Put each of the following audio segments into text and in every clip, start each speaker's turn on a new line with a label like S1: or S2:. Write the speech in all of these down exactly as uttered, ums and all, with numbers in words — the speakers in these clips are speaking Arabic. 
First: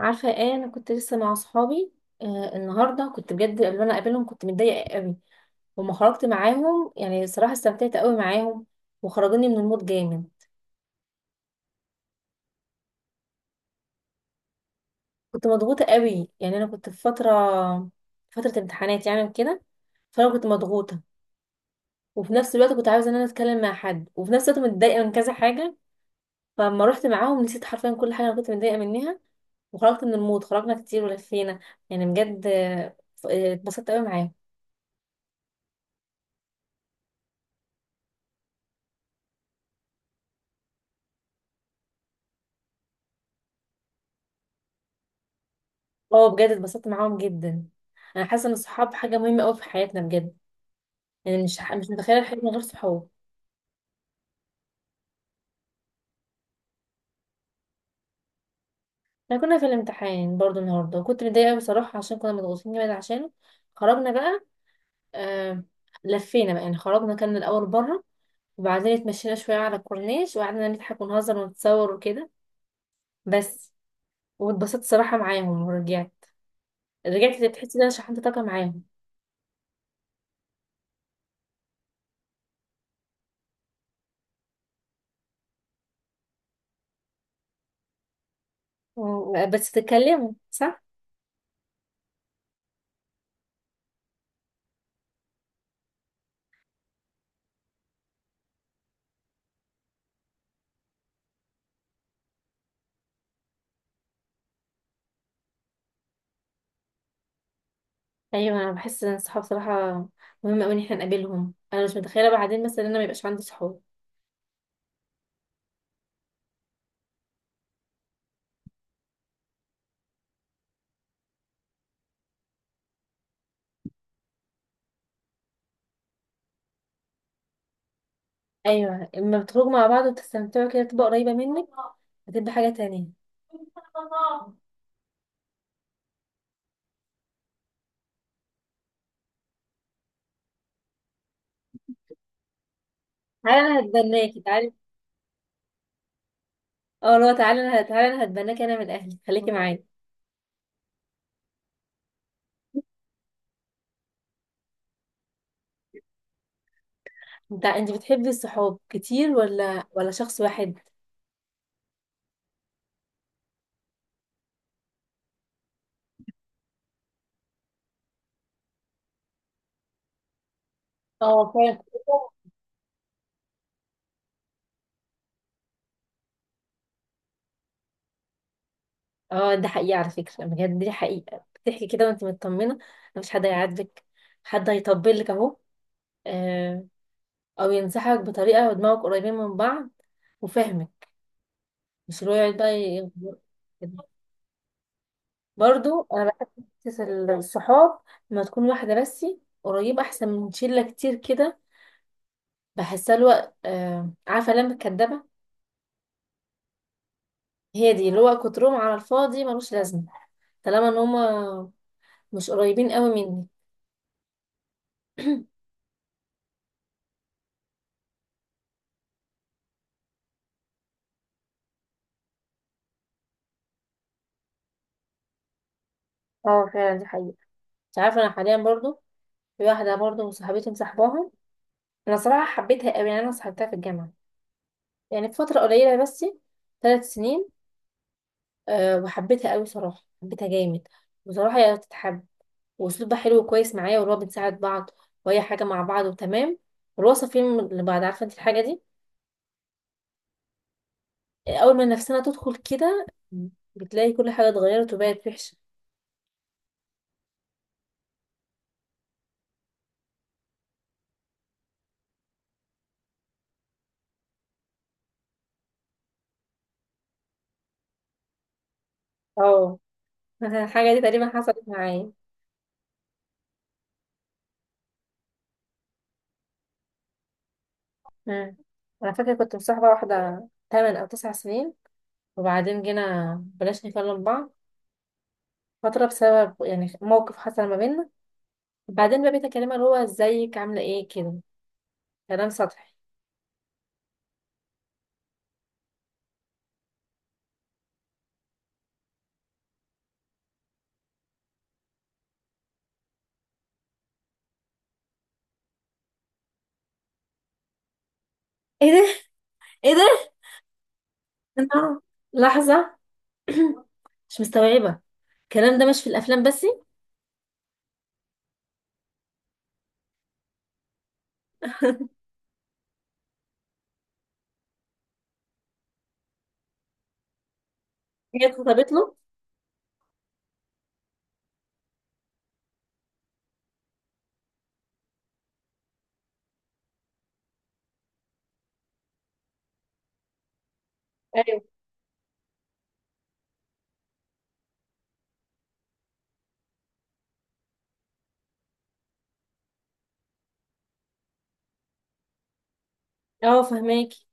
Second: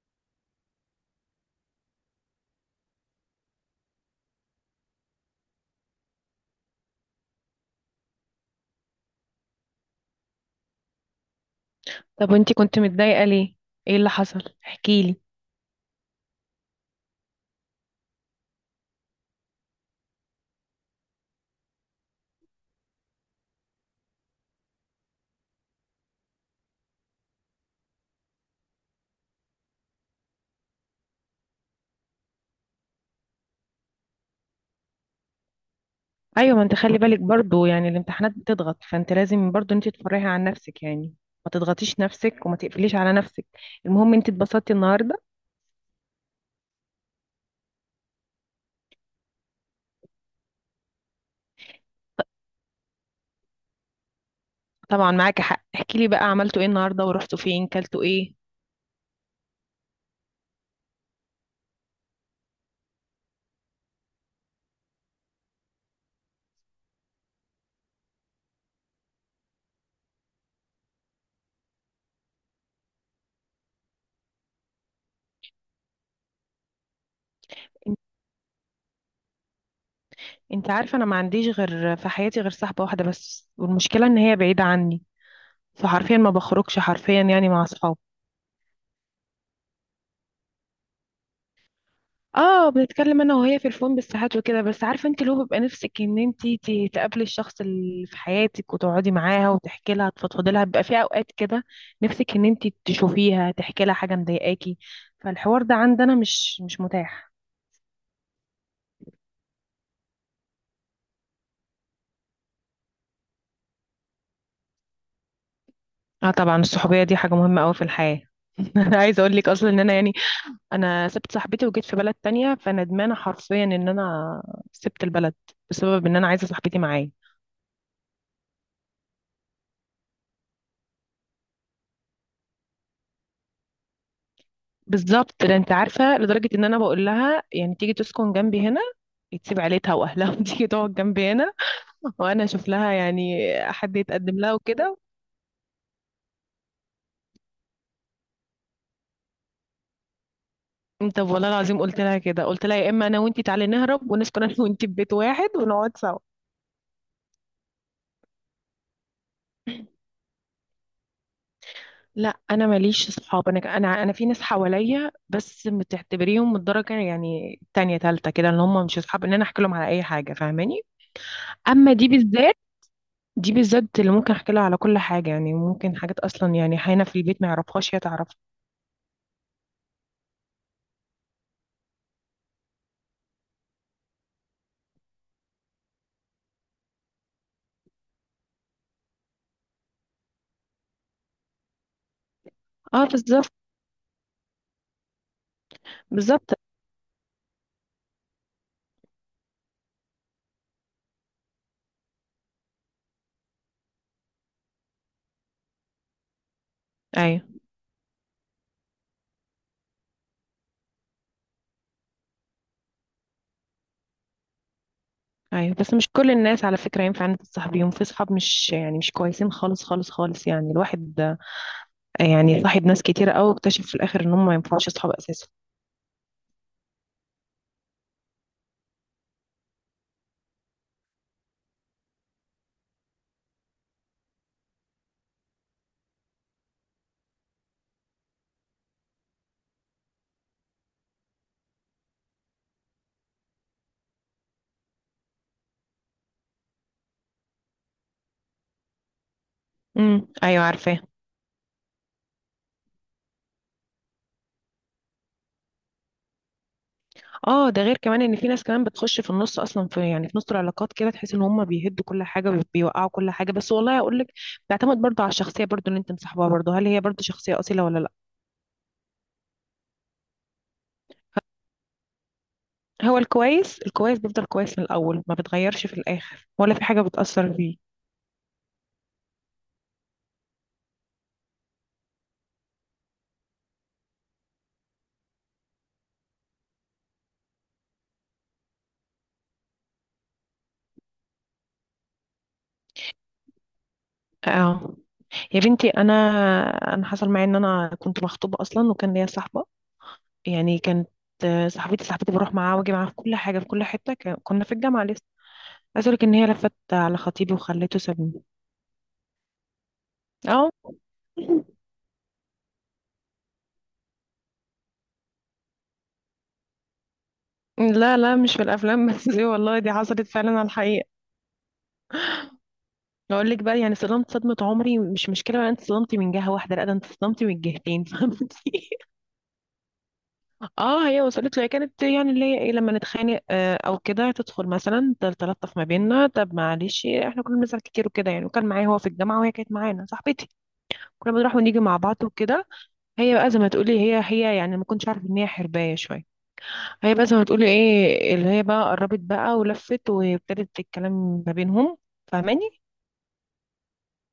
S1: عارفه ايه؟ انا كنت لسه مع اصحابي. آه، النهارده كنت بجد اللي انا قابلهم كنت متضايقه قوي وما خرجت معاهم. يعني صراحه استمتعت قوي معاهم وخرجوني من المود جامد.
S2: طب وانتي كنت متضايقة ليه؟ ايه اللي حصل؟ احكيلي.
S1: كنت مضغوطه قوي، يعني انا كنت في فتره فتره امتحانات يعني وكده. فانا كنت مضغوطه، وفي نفس الوقت كنت عايزه ان انا اتكلم مع حد، وفي نفس الوقت متضايقه من كذا حاجه. فلما رحت معاهم نسيت حرفيا كل حاجه انا كنت متضايقه منها، وخرجت من المود. خرجنا كتير ولفينا، يعني بجد آه، اتبسطت قوي معاهم.
S2: ايوه ما انت خلي بالك برضو، يعني الامتحانات بتضغط فانت لازم برضو انت تفرحي عن نفسك يعني. ما تضغطيش نفسك وما تقفليش على نفسك. المهم انت اتبسطتي النهارده.
S1: اه بجد اتبسطت معاهم جدا. انا حاسه ان الصحاب حاجه مهمه قوي في حياتنا بجد. يعني مش ح... مش متخيله الحياه من غير صحاب.
S2: طبعا معاكي حق، احكيلي بقى عملتوا ايه النهارده ورحتوا فين كلتوا ايه.
S1: احنا كنا في الامتحان برضو النهارده وكنت متضايقه قوي بصراحه، عشان كنا مضغوطين جامد عشانه. خرجنا بقى، آه... لفينا بقى. يعني خرجنا، كان الاول بره، وبعدين اتمشينا شويه على الكورنيش وقعدنا نضحك ونهزر ونتصور وكده بس. واتبسطت صراحه معاهم ورجعت. رجعت تحسي ان انا
S2: ان-
S1: شحنت طاقه معاهم.
S2: انت عارفة انا ما عنديش غير في حياتي غير صاحبة واحدة بس، والمشكلة ان هي بعيدة عني، فحرفيا ما بخرجش حرفيا يعني مع اصحابي.
S1: و- بس تتكلموا صح.
S2: اه بنتكلم انا وهي في الفون بالساعات وكده، بس عارفه انت لو بيبقى نفسك ان انت ت- تقابلي الشخص اللي في حياتك وتقعدي معاها وتحكي لها تفضفضي لها، بيبقى في اوقات كده نفسك ان انت تشوفيها تحكي لها حاجه مضايقاكي. فالحوار ده عندنا مش مش متاح.
S1: ايوه انا بحس ان الصحاب صراحه مهم قوي ان احنا نقابلهم. انا مش متخيله بعدين مثلا ان انا ما يبقاش عندي صحاب.
S2: اه طبعا الصحوبيه دي حاجه مهمه قوي في الحياه. انا عايزه اقول لك اصلا ان انا يعني، انا سبت صاحبتي وجيت في بلد تانية فندمانه حرفيا ان انا سبت البلد بسبب ان انا عايزه صاحبتي معايا.
S1: ايوه، لما بتخرجوا مع بعض وتستمتعوا كده تبقى قريبه منك، هتبقى حاجه تانية.
S2: بالظبط ده، انت عارفه لدرجه ان انا بقول لها يعني تيجي تسكن جنبي هنا، تسيب عيلتها واهلها وتيجي تقعد جنبي هنا، وانا اشوف لها يعني
S1: تعالى انا
S2: حد يتقدم
S1: هتبناكي،
S2: لها
S1: تعالى.
S2: وكده.
S1: اه لا، تعالى انا، تعالى انا هتبناكي انا من اهلي، خليكي معايا.
S2: انت والله العظيم قلت لها كده، قلت لها يا اما انا وانتي تعالي نهرب ونسكن انا وانتي في بيت واحد ونقعد سوا.
S1: انت انت بتحبي الصحاب كتير ولا ولا شخص واحد؟
S2: لا انا ماليش صحاب، انا انا انا في ناس حواليا بس بتعتبريهم من الدرجه يعني تانية تالتة كده، ان هم مش اصحاب ان انا احكي لهم على اي حاجه، فاهماني.
S1: اه فعلا.
S2: اما دي بالذات، دي بالذات اللي ممكن احكي لها على كل حاجة، يعني ممكن حاجات اصلا يعني حينا في البيت ما يعرفهاش هي تعرفها.
S1: اه ده حقيقه، على فكره بجد دي حقيقه، بتحكي كده وانت مطمنه. مفيش حد هيعاتبك، حد هيطبل لك اهو، آه، او ينصحك بطريقه، ودماغك قريبين من بعض وفهمك. مش اللي هو يقعد بقى
S2: اه
S1: ي-
S2: بالظبط.
S1: كده. برضو انا بحب
S2: بالظبط.
S1: حته الصحاب لما تكون واحده بس قريبه، احسن من شله كتير كده. بحسها الوقت آه، عارفه لما الكدابه،
S2: ايوه،
S1: هي دي اللي هو كترهم على الفاضي ملوش لازمه، طالما ان هما مش قريبين قوي مني.
S2: ايوه بس مش كل الناس على فكرة ينفع انت تصاحبيهم، في صحاب مش يعني مش كويسين خالص خالص خالص، يعني الواحد آه، يعني صاحب ناس كتيرة قوي واكتشف في الاخر ان هم ما ينفعوش اصحاب اساسا.
S1: اه فعلا دي حقيقة. انت عارفة انا حاليا برضو في واحدة برضو صاحبتي مصاحباها. انا صراحة حبيتها قوي، يعني انا صاحبتها في الجامعة، يعني في فترة قليلة بس، ثلاث سنين. أه وحبيتها قوي صراحة، حبيتها جامد. بصراحة هي تتحب، واسلوبها حلو كويس معايا، واللي هو بنساعد بعض وهي حاجة مع بعض وتمام. والوصف فيلم اللي بعد، عارفة انت الحاجة دي؟
S2: امم ايوه عارفاه.
S1: آه، اول ما نفسنا تدخل كده بتلاقي كل حاجة اتغيرت وبقت وحشة.
S2: اه ده غير كمان ان في ناس كمان بتخش في النص اصلا، في يعني في نص العلاقات كده، تحس ان هم بيهدوا كل حاجه وبيوقعوا كل حاجه، بس والله اقول لك بيعتمد برضه على الشخصيه برضه اللي انت مصاحبها برضه، هل هي برضه شخصيه اصيله ولا لا.
S1: اه الحاجة دي تقريبا حصلت معايا.
S2: هو الكويس الكويس بيفضل كويس من الأول، ما بتغيرش في الآخر ولا في حاجة بتأثر فيه.
S1: مم. انا فاكرة كنت مصاحبة واحدة تمانية او تسع سنين، وبعدين جينا بلاش نكلم بعض فترة، بسبب يعني موقف حصل ما بيننا. بعدين بقى بقيت اكلمها اللي هو ازيك، عاملة ايه كده، كلام سطحي.
S2: اه يا بنتي، أنا أنا حصل معايا إن أنا كنت مخطوبة أصلا وكان ليا صاحبة، يعني كانت آه، صاحبتي صاحبتي بروح معاها واجي معاها في كل حاجة في كل حتة، ك- كنا في الجامعة لسه. عايز أقولك إن هي لفت على خطيبي وخلته سابني.
S1: ايه؟ ايه ده؟
S2: اه
S1: أنا- لحظة. مش مستوعبة. الكلام ده مش في الافلام بس؟
S2: لا لا مش في الأفلام بس، دي والله دي حصلت فعلا على الحقيقة. أقول لك بقى يعني صدمت صدمة عمري، مش مشكلة بقى أنت صدمتي من جهة واحدة، لا ده أنت صدمتي من جهتين
S1: هي
S2: فهمتي.
S1: اتخطبت له؟
S2: اه هي وصلت له، هي كانت يعني اللي هي ايه لما نتخانق آه، او كده تدخل مثلا تل- تلطف ما بيننا، طب معلش احنا كنا بنزعل كتير وكده يعني، وكان معايا هو في الجامعه وهي كانت معانا صاحبتي، كنا بنروح
S1: ايوه.
S2: ونيجي مع بعض وكده. هي بقى زي ما تقولي هي هي يعني ما كنتش عارفه ان هي حربايه شويه. هي بقى زي ما تقولي ايه اللي هي بقى قربت بقى ولفت وابتدت الكلام ما بينهم، فاهماني.
S1: اه فهماكي.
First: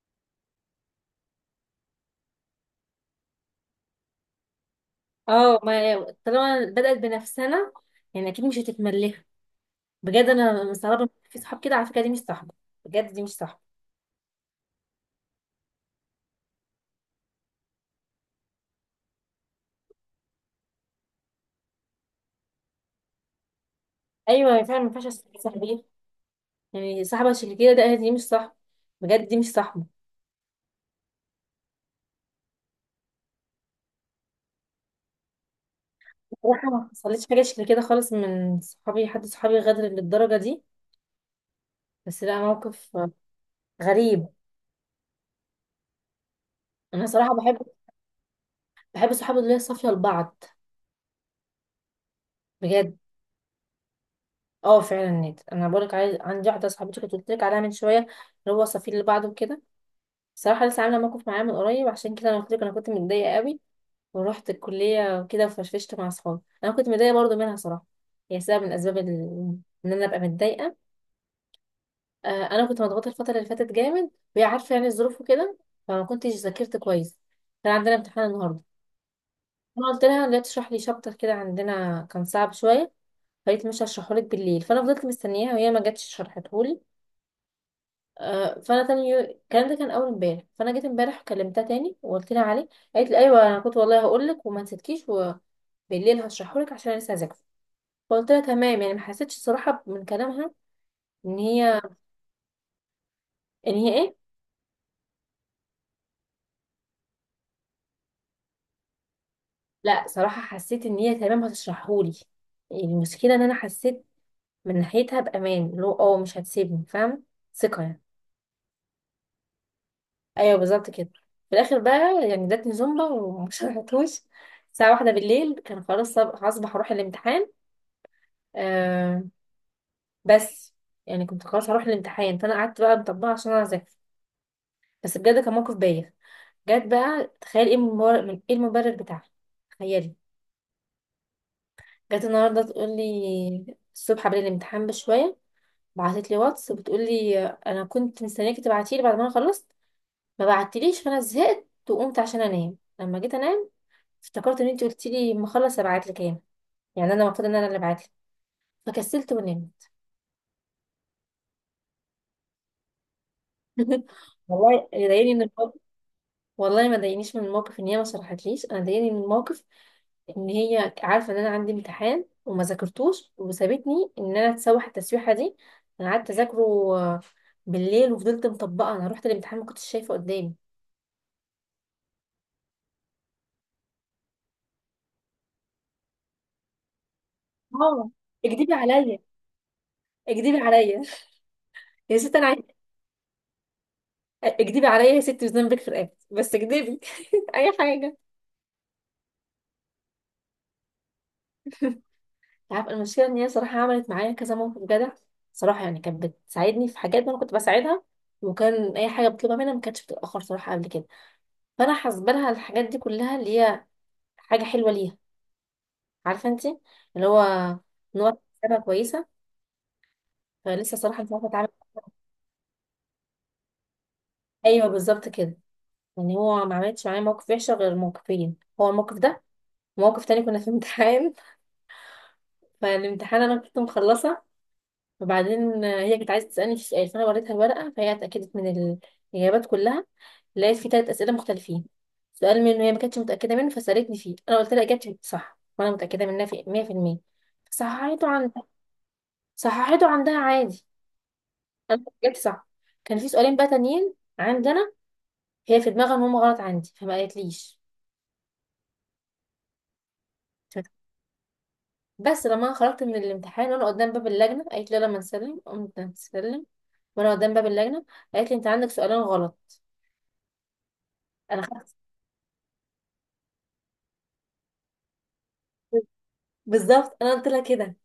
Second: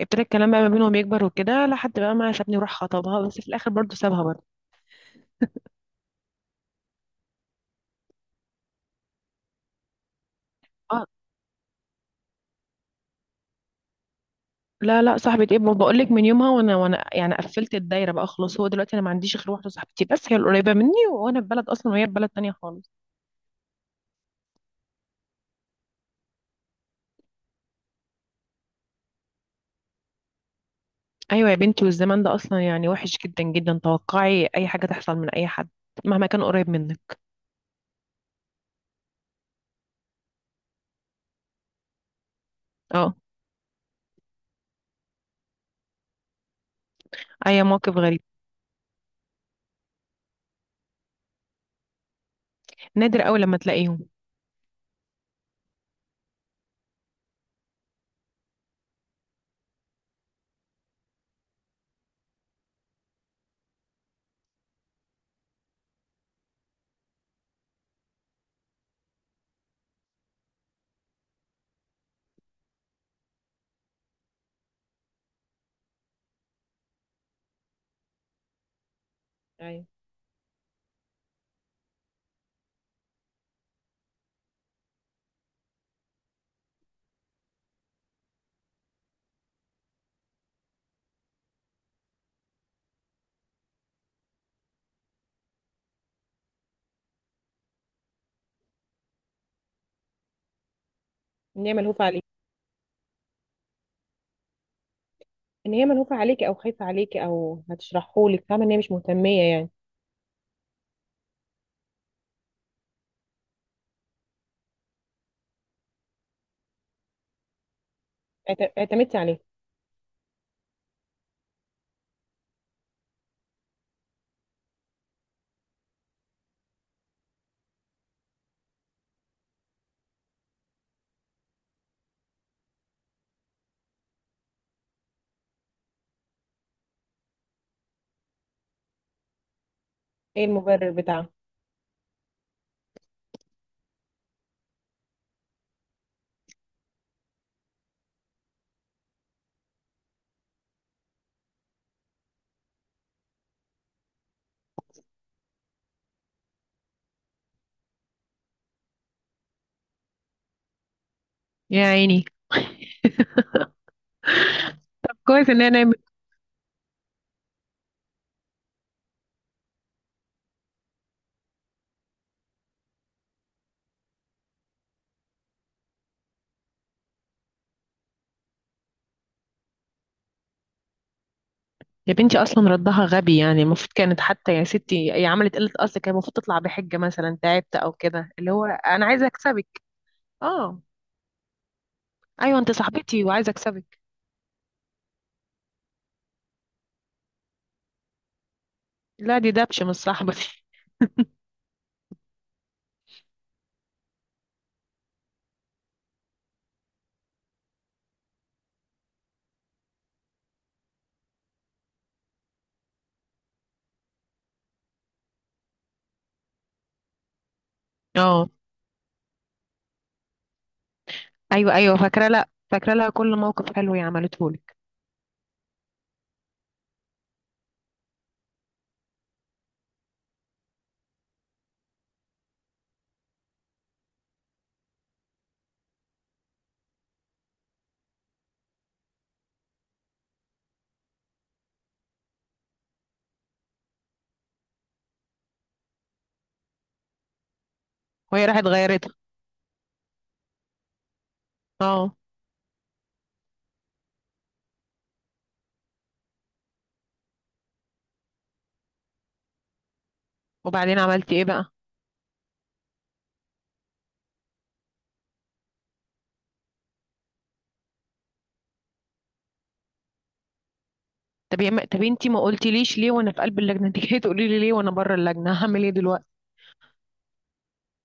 S2: ابتدى الكلام بقى ما بينهم يكبر وكده لحد بقى ما سابني وراح خطبها، بس في الاخر برضه سابها برضه.
S1: اه ما طالما بدأت بنفسنا يعني اكيد مش هتتملها. بجد انا مستغربة
S2: اه
S1: إن في صحاب كده. على فكرة دي مش صاحبة، بجد دي مش صاحبة.
S2: لا لا، صاحبة ايه، بقول لك من يومها وانا وانا يعني قفلت الدايرة بقى خلاص، هو دلوقتي انا ما عنديش غير واحدة صاحبتي بس هي القريبة مني، وانا في بلد اصلا وهي في بلد تانية خالص.
S1: ايوه فعلا، ما ينفعش أسيب صاحبي. يعني صاحبة شكل كده ده دي مش صاحبة، بجد دي مش صاحبة.
S2: ايوه يا بنتي، والزمان ده اصلا يعني وحش جدا جدا، توقعي اي حاجة تحصل من اي حد مهما كان
S1: بصراحة
S2: قريب
S1: ما
S2: منك.
S1: حصلتش حاجة شكل كده خالص من صحابي، حد صحابي غدر للدرجة دي، بس لا موقف
S2: اه
S1: غريب. انا صراحة بحب،
S2: اي موقف غريب.
S1: بحب الصحاب اللي هي صافية لبعض، بجد.
S2: نادر قوي لما تلاقيهم.
S1: اه فعلا نيت، انا بقولك عايز عندي واحدة صاحبتي كنت قلت لك عليها من شوية، اللي هو صافي لبعض وكده. بصراحة لسه عاملة موقف معايا من قريب، عشان كده انا قلت لك انا كنت متضايقة قوي. ورحت الكلية وكده وفشفشت مع اصحابي. انا كنت متضايقة برضو منها صراحة، هي سبب من الاسباب ال- ان انا ابقى متضايقة. آه انا كنت مضغوطة الفترة اللي فاتت جامد، وهي عارفة يعني الظروف وكده. فما كنتش ذاكرت كويس. كان عندنا امتحان النهاردة.
S2: ايوه
S1: انا قلت لها لا تشرح لي شابتر كده عندنا كان صعب شوية. قالت مش هشرحهولك بالليل، فانا فضلت مستنياها وهي ما جاتش شرحتهولي. آه، فانا تاني يو... الكلام ده كان اول امبارح، فانا جيت امبارح كلمتها تاني وقلت لها عليه. قالت لي ايوه انا كنت والله هقول لك وما نسيتكيش، وبالليل هشرحهولك عشان أنا لسه هذاكر. فقلت لها تمام. يعني ما حسيتش صراحه من كلامها ان
S2: ان هي
S1: هي،
S2: ملهوفه عليك.
S1: ان هي ايه.
S2: ان هي ملهوفه عليكي او خايفه عليكي او هتشرحهولك، فاهمه ان هي مش مهتميه يعني.
S1: لا صراحه حسيت ان هي تمام هتشرحهولي. يعني المشكله ان انا حسيت من ناحيتها بامان، اللي هو اه مش هتسيبني، فاهم، ثقه يعني.
S2: اعت- اعتمدتي عليها.
S1: ايوه بالظبط كده. في الاخر بقى يعني ادتني زومبا وما شرحتوش. الساعه واحدة بالليل كان خلاص صب- هصبح اروح الامتحان. آه بس. يعني كنت خلاص هروح الامتحان فانا قعدت بقى مطبقه عشان انا اذاكر. بس بجد كان موقف بايخ. جت بقى تخيل ايه المبرر، من ايه المبرر بتاعها؟ تخيلي.
S2: ايه المبرر بتاعها.
S1: جت النهارده تقول لي الصبح قبل الامتحان بشويه، بعتت لي واتس بتقول لي انا كنت مستنياكي تبعتي لي بعد ما انا خلصت، ما بعتليش، فانا زهقت وقمت عشان انام. لما جيت انام افتكرت ان انت قلتي لي ما اخلص ابعت لك انا، يعني انا المفروض ان انا اللي ابعت لك، فكسلت ونمت.
S2: يا عيني.
S1: والله اللي ضايقني من
S2: كويس ان
S1: الموقف،
S2: انا.
S1: والله ما ضايقنيش من الموقف ان هي ما شرحتليش، انا ضايقني من الموقف ان هي عارفه ان انا عندي امتحان وما ذاكرتوش، وسابتني ان انا اتسوح التسويحه دي. انا قعدت اذاكره آه، بالليل، وفضلت مطبقه. انا رحت الامتحان ما كنتش شايفه قدامي.
S2: يا بنتي اصلا ردها غبي، يعني المفروض كانت حتى يا ستي، هي عملت قله، اصل كان المفروض تطلع بحجه مثلا تعبت او
S1: اه،
S2: كده، اللي هو
S1: اكدبي
S2: انا
S1: عليا،
S2: عايزه اكسبك.
S1: اكدبي
S2: اه.
S1: عليا. يا ست انا
S2: ايوه
S1: عايز،
S2: انت صاحبتي وعايزه اكسبك.
S1: اكدبي عليا يا ست وذنبك في رقبتي بس اكدبي. اي حاجه.
S2: لا دي دبش مش صاحبتي.
S1: عارف المشكله ان هي صراحه عملت معايا كذا موقف جدع. صراحه يعني كانت بتساعدني في حاجات انا كنت بساعدها، وكان اي حاجه بطلبها منها ما كانتش بتتاخر صراحه قبل كده. فانا حاسبه لها الحاجات دي كلها اللي هي حاجه حلوه ليها. عارفه انت، اللي هو ان هو
S2: اه.
S1: حسابها كويسه. فلسه صراحه مش عارفه اتعامل.
S2: ايوه ايوه فاكره. لا، فاكره لها كل موقف حلو هي عملته لك.
S1: ايوه بالظبط كده. يعني هو ما عملتش معايا موقف وحشه غير موقفين، هو الموقف ده وموقف تاني كنا في امتحان. فالامتحان انا كنت مخلصه، وبعدين هي كانت عايزه تسالني في سؤال. فانا وريتها الورقه فهي اتاكدت من الاجابات كلها. لقيت فيه تلات اسئله مختلفين، سؤال منه هي ما كانتش متاكده منه فسالتني فيه، انا قلت لها اجابتي صح وانا متاكده منها في مية في المية، صححته
S2: وهي
S1: عندها،
S2: راحت غيرته.
S1: صححته عندها عادي، انا
S2: اه.
S1: اجابتي صح. كان في سؤالين بقى تانيين عندنا، هي في دماغها ان هم غلط عندي فما قالتليش.
S2: وبعدين عملتي ايه بقى.
S1: بس لما انا خرجت من الامتحان وانا قدام باب اللجنه قالت لي لما نسلم. قمت نسلم وانا قدام باب اللجنه، قالت لي انت عندك سؤالين غلط.
S2: طب
S1: انا
S2: يا م...
S1: خدت،
S2: طب انتي ما قلتيليش ليه وانا في قلب اللجنه؟ انت جايه تقولي لي ليه وانا بره اللجنه، هعمل ايه دلوقتي؟
S1: بالظبط انا قلت لها كده.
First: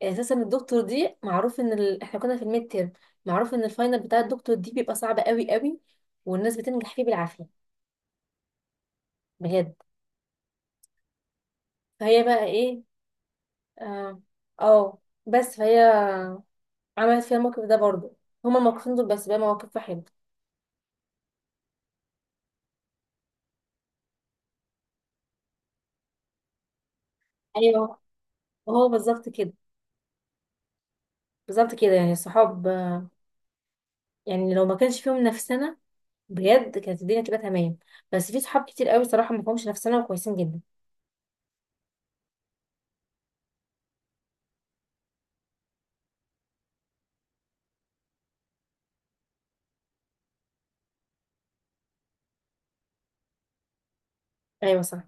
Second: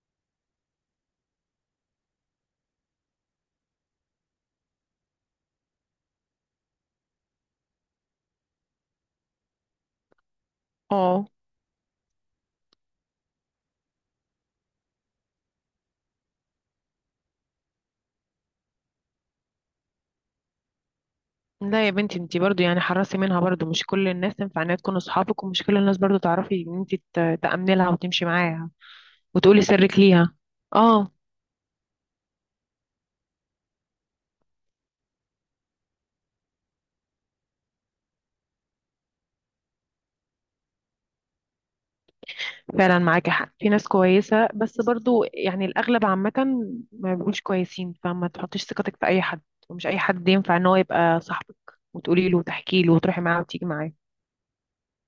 S1: يعني اساسا الدكتور دي معروف ان ال... احنا كنا في الميد تيرم. معروف ان الفاينل بتاع الدكتور دي بيبقى صعب قوي قوي، والناس بتنجح فيه بالعافيه، بجد.
S2: اه.
S1: فهي بقى ايه، اه آه، بس فهي عملت فيها الموقف ده برضه. هما الموقفين دول بس، بقى مواقف واحد.
S2: لا يا بنتي انتي برضو يعني حرصي منها برضو، مش كل الناس تنفع انها تكون اصحابك، ومش كل الناس برضو تعرفي ان انتي ت- تأمني لها
S1: ايوه
S2: وتمشي معاها
S1: هو بالظبط كده.
S2: وتقولي سرك ليها. اه
S1: بالظبط كده. يعني الصحاب آه، يعني لو ما كانش فيهم نفسنا بجد كانت الدنيا تبقى تمام. بس في صحاب كتير قوي صراحه ما فيهمش نفسنا وكويسين جدا.
S2: فعلا معاكي حق، في ناس كويسة بس برضو يعني الأغلب عامة ما بيبقوش كويسين، فما تحطيش ثقتك في أي حد، ومش أي حد ينفع ان هو يبقى صاحبك وتقولي له وتحكي له وتروحي معاه وتيجي معاه.
S1: ايوه صح.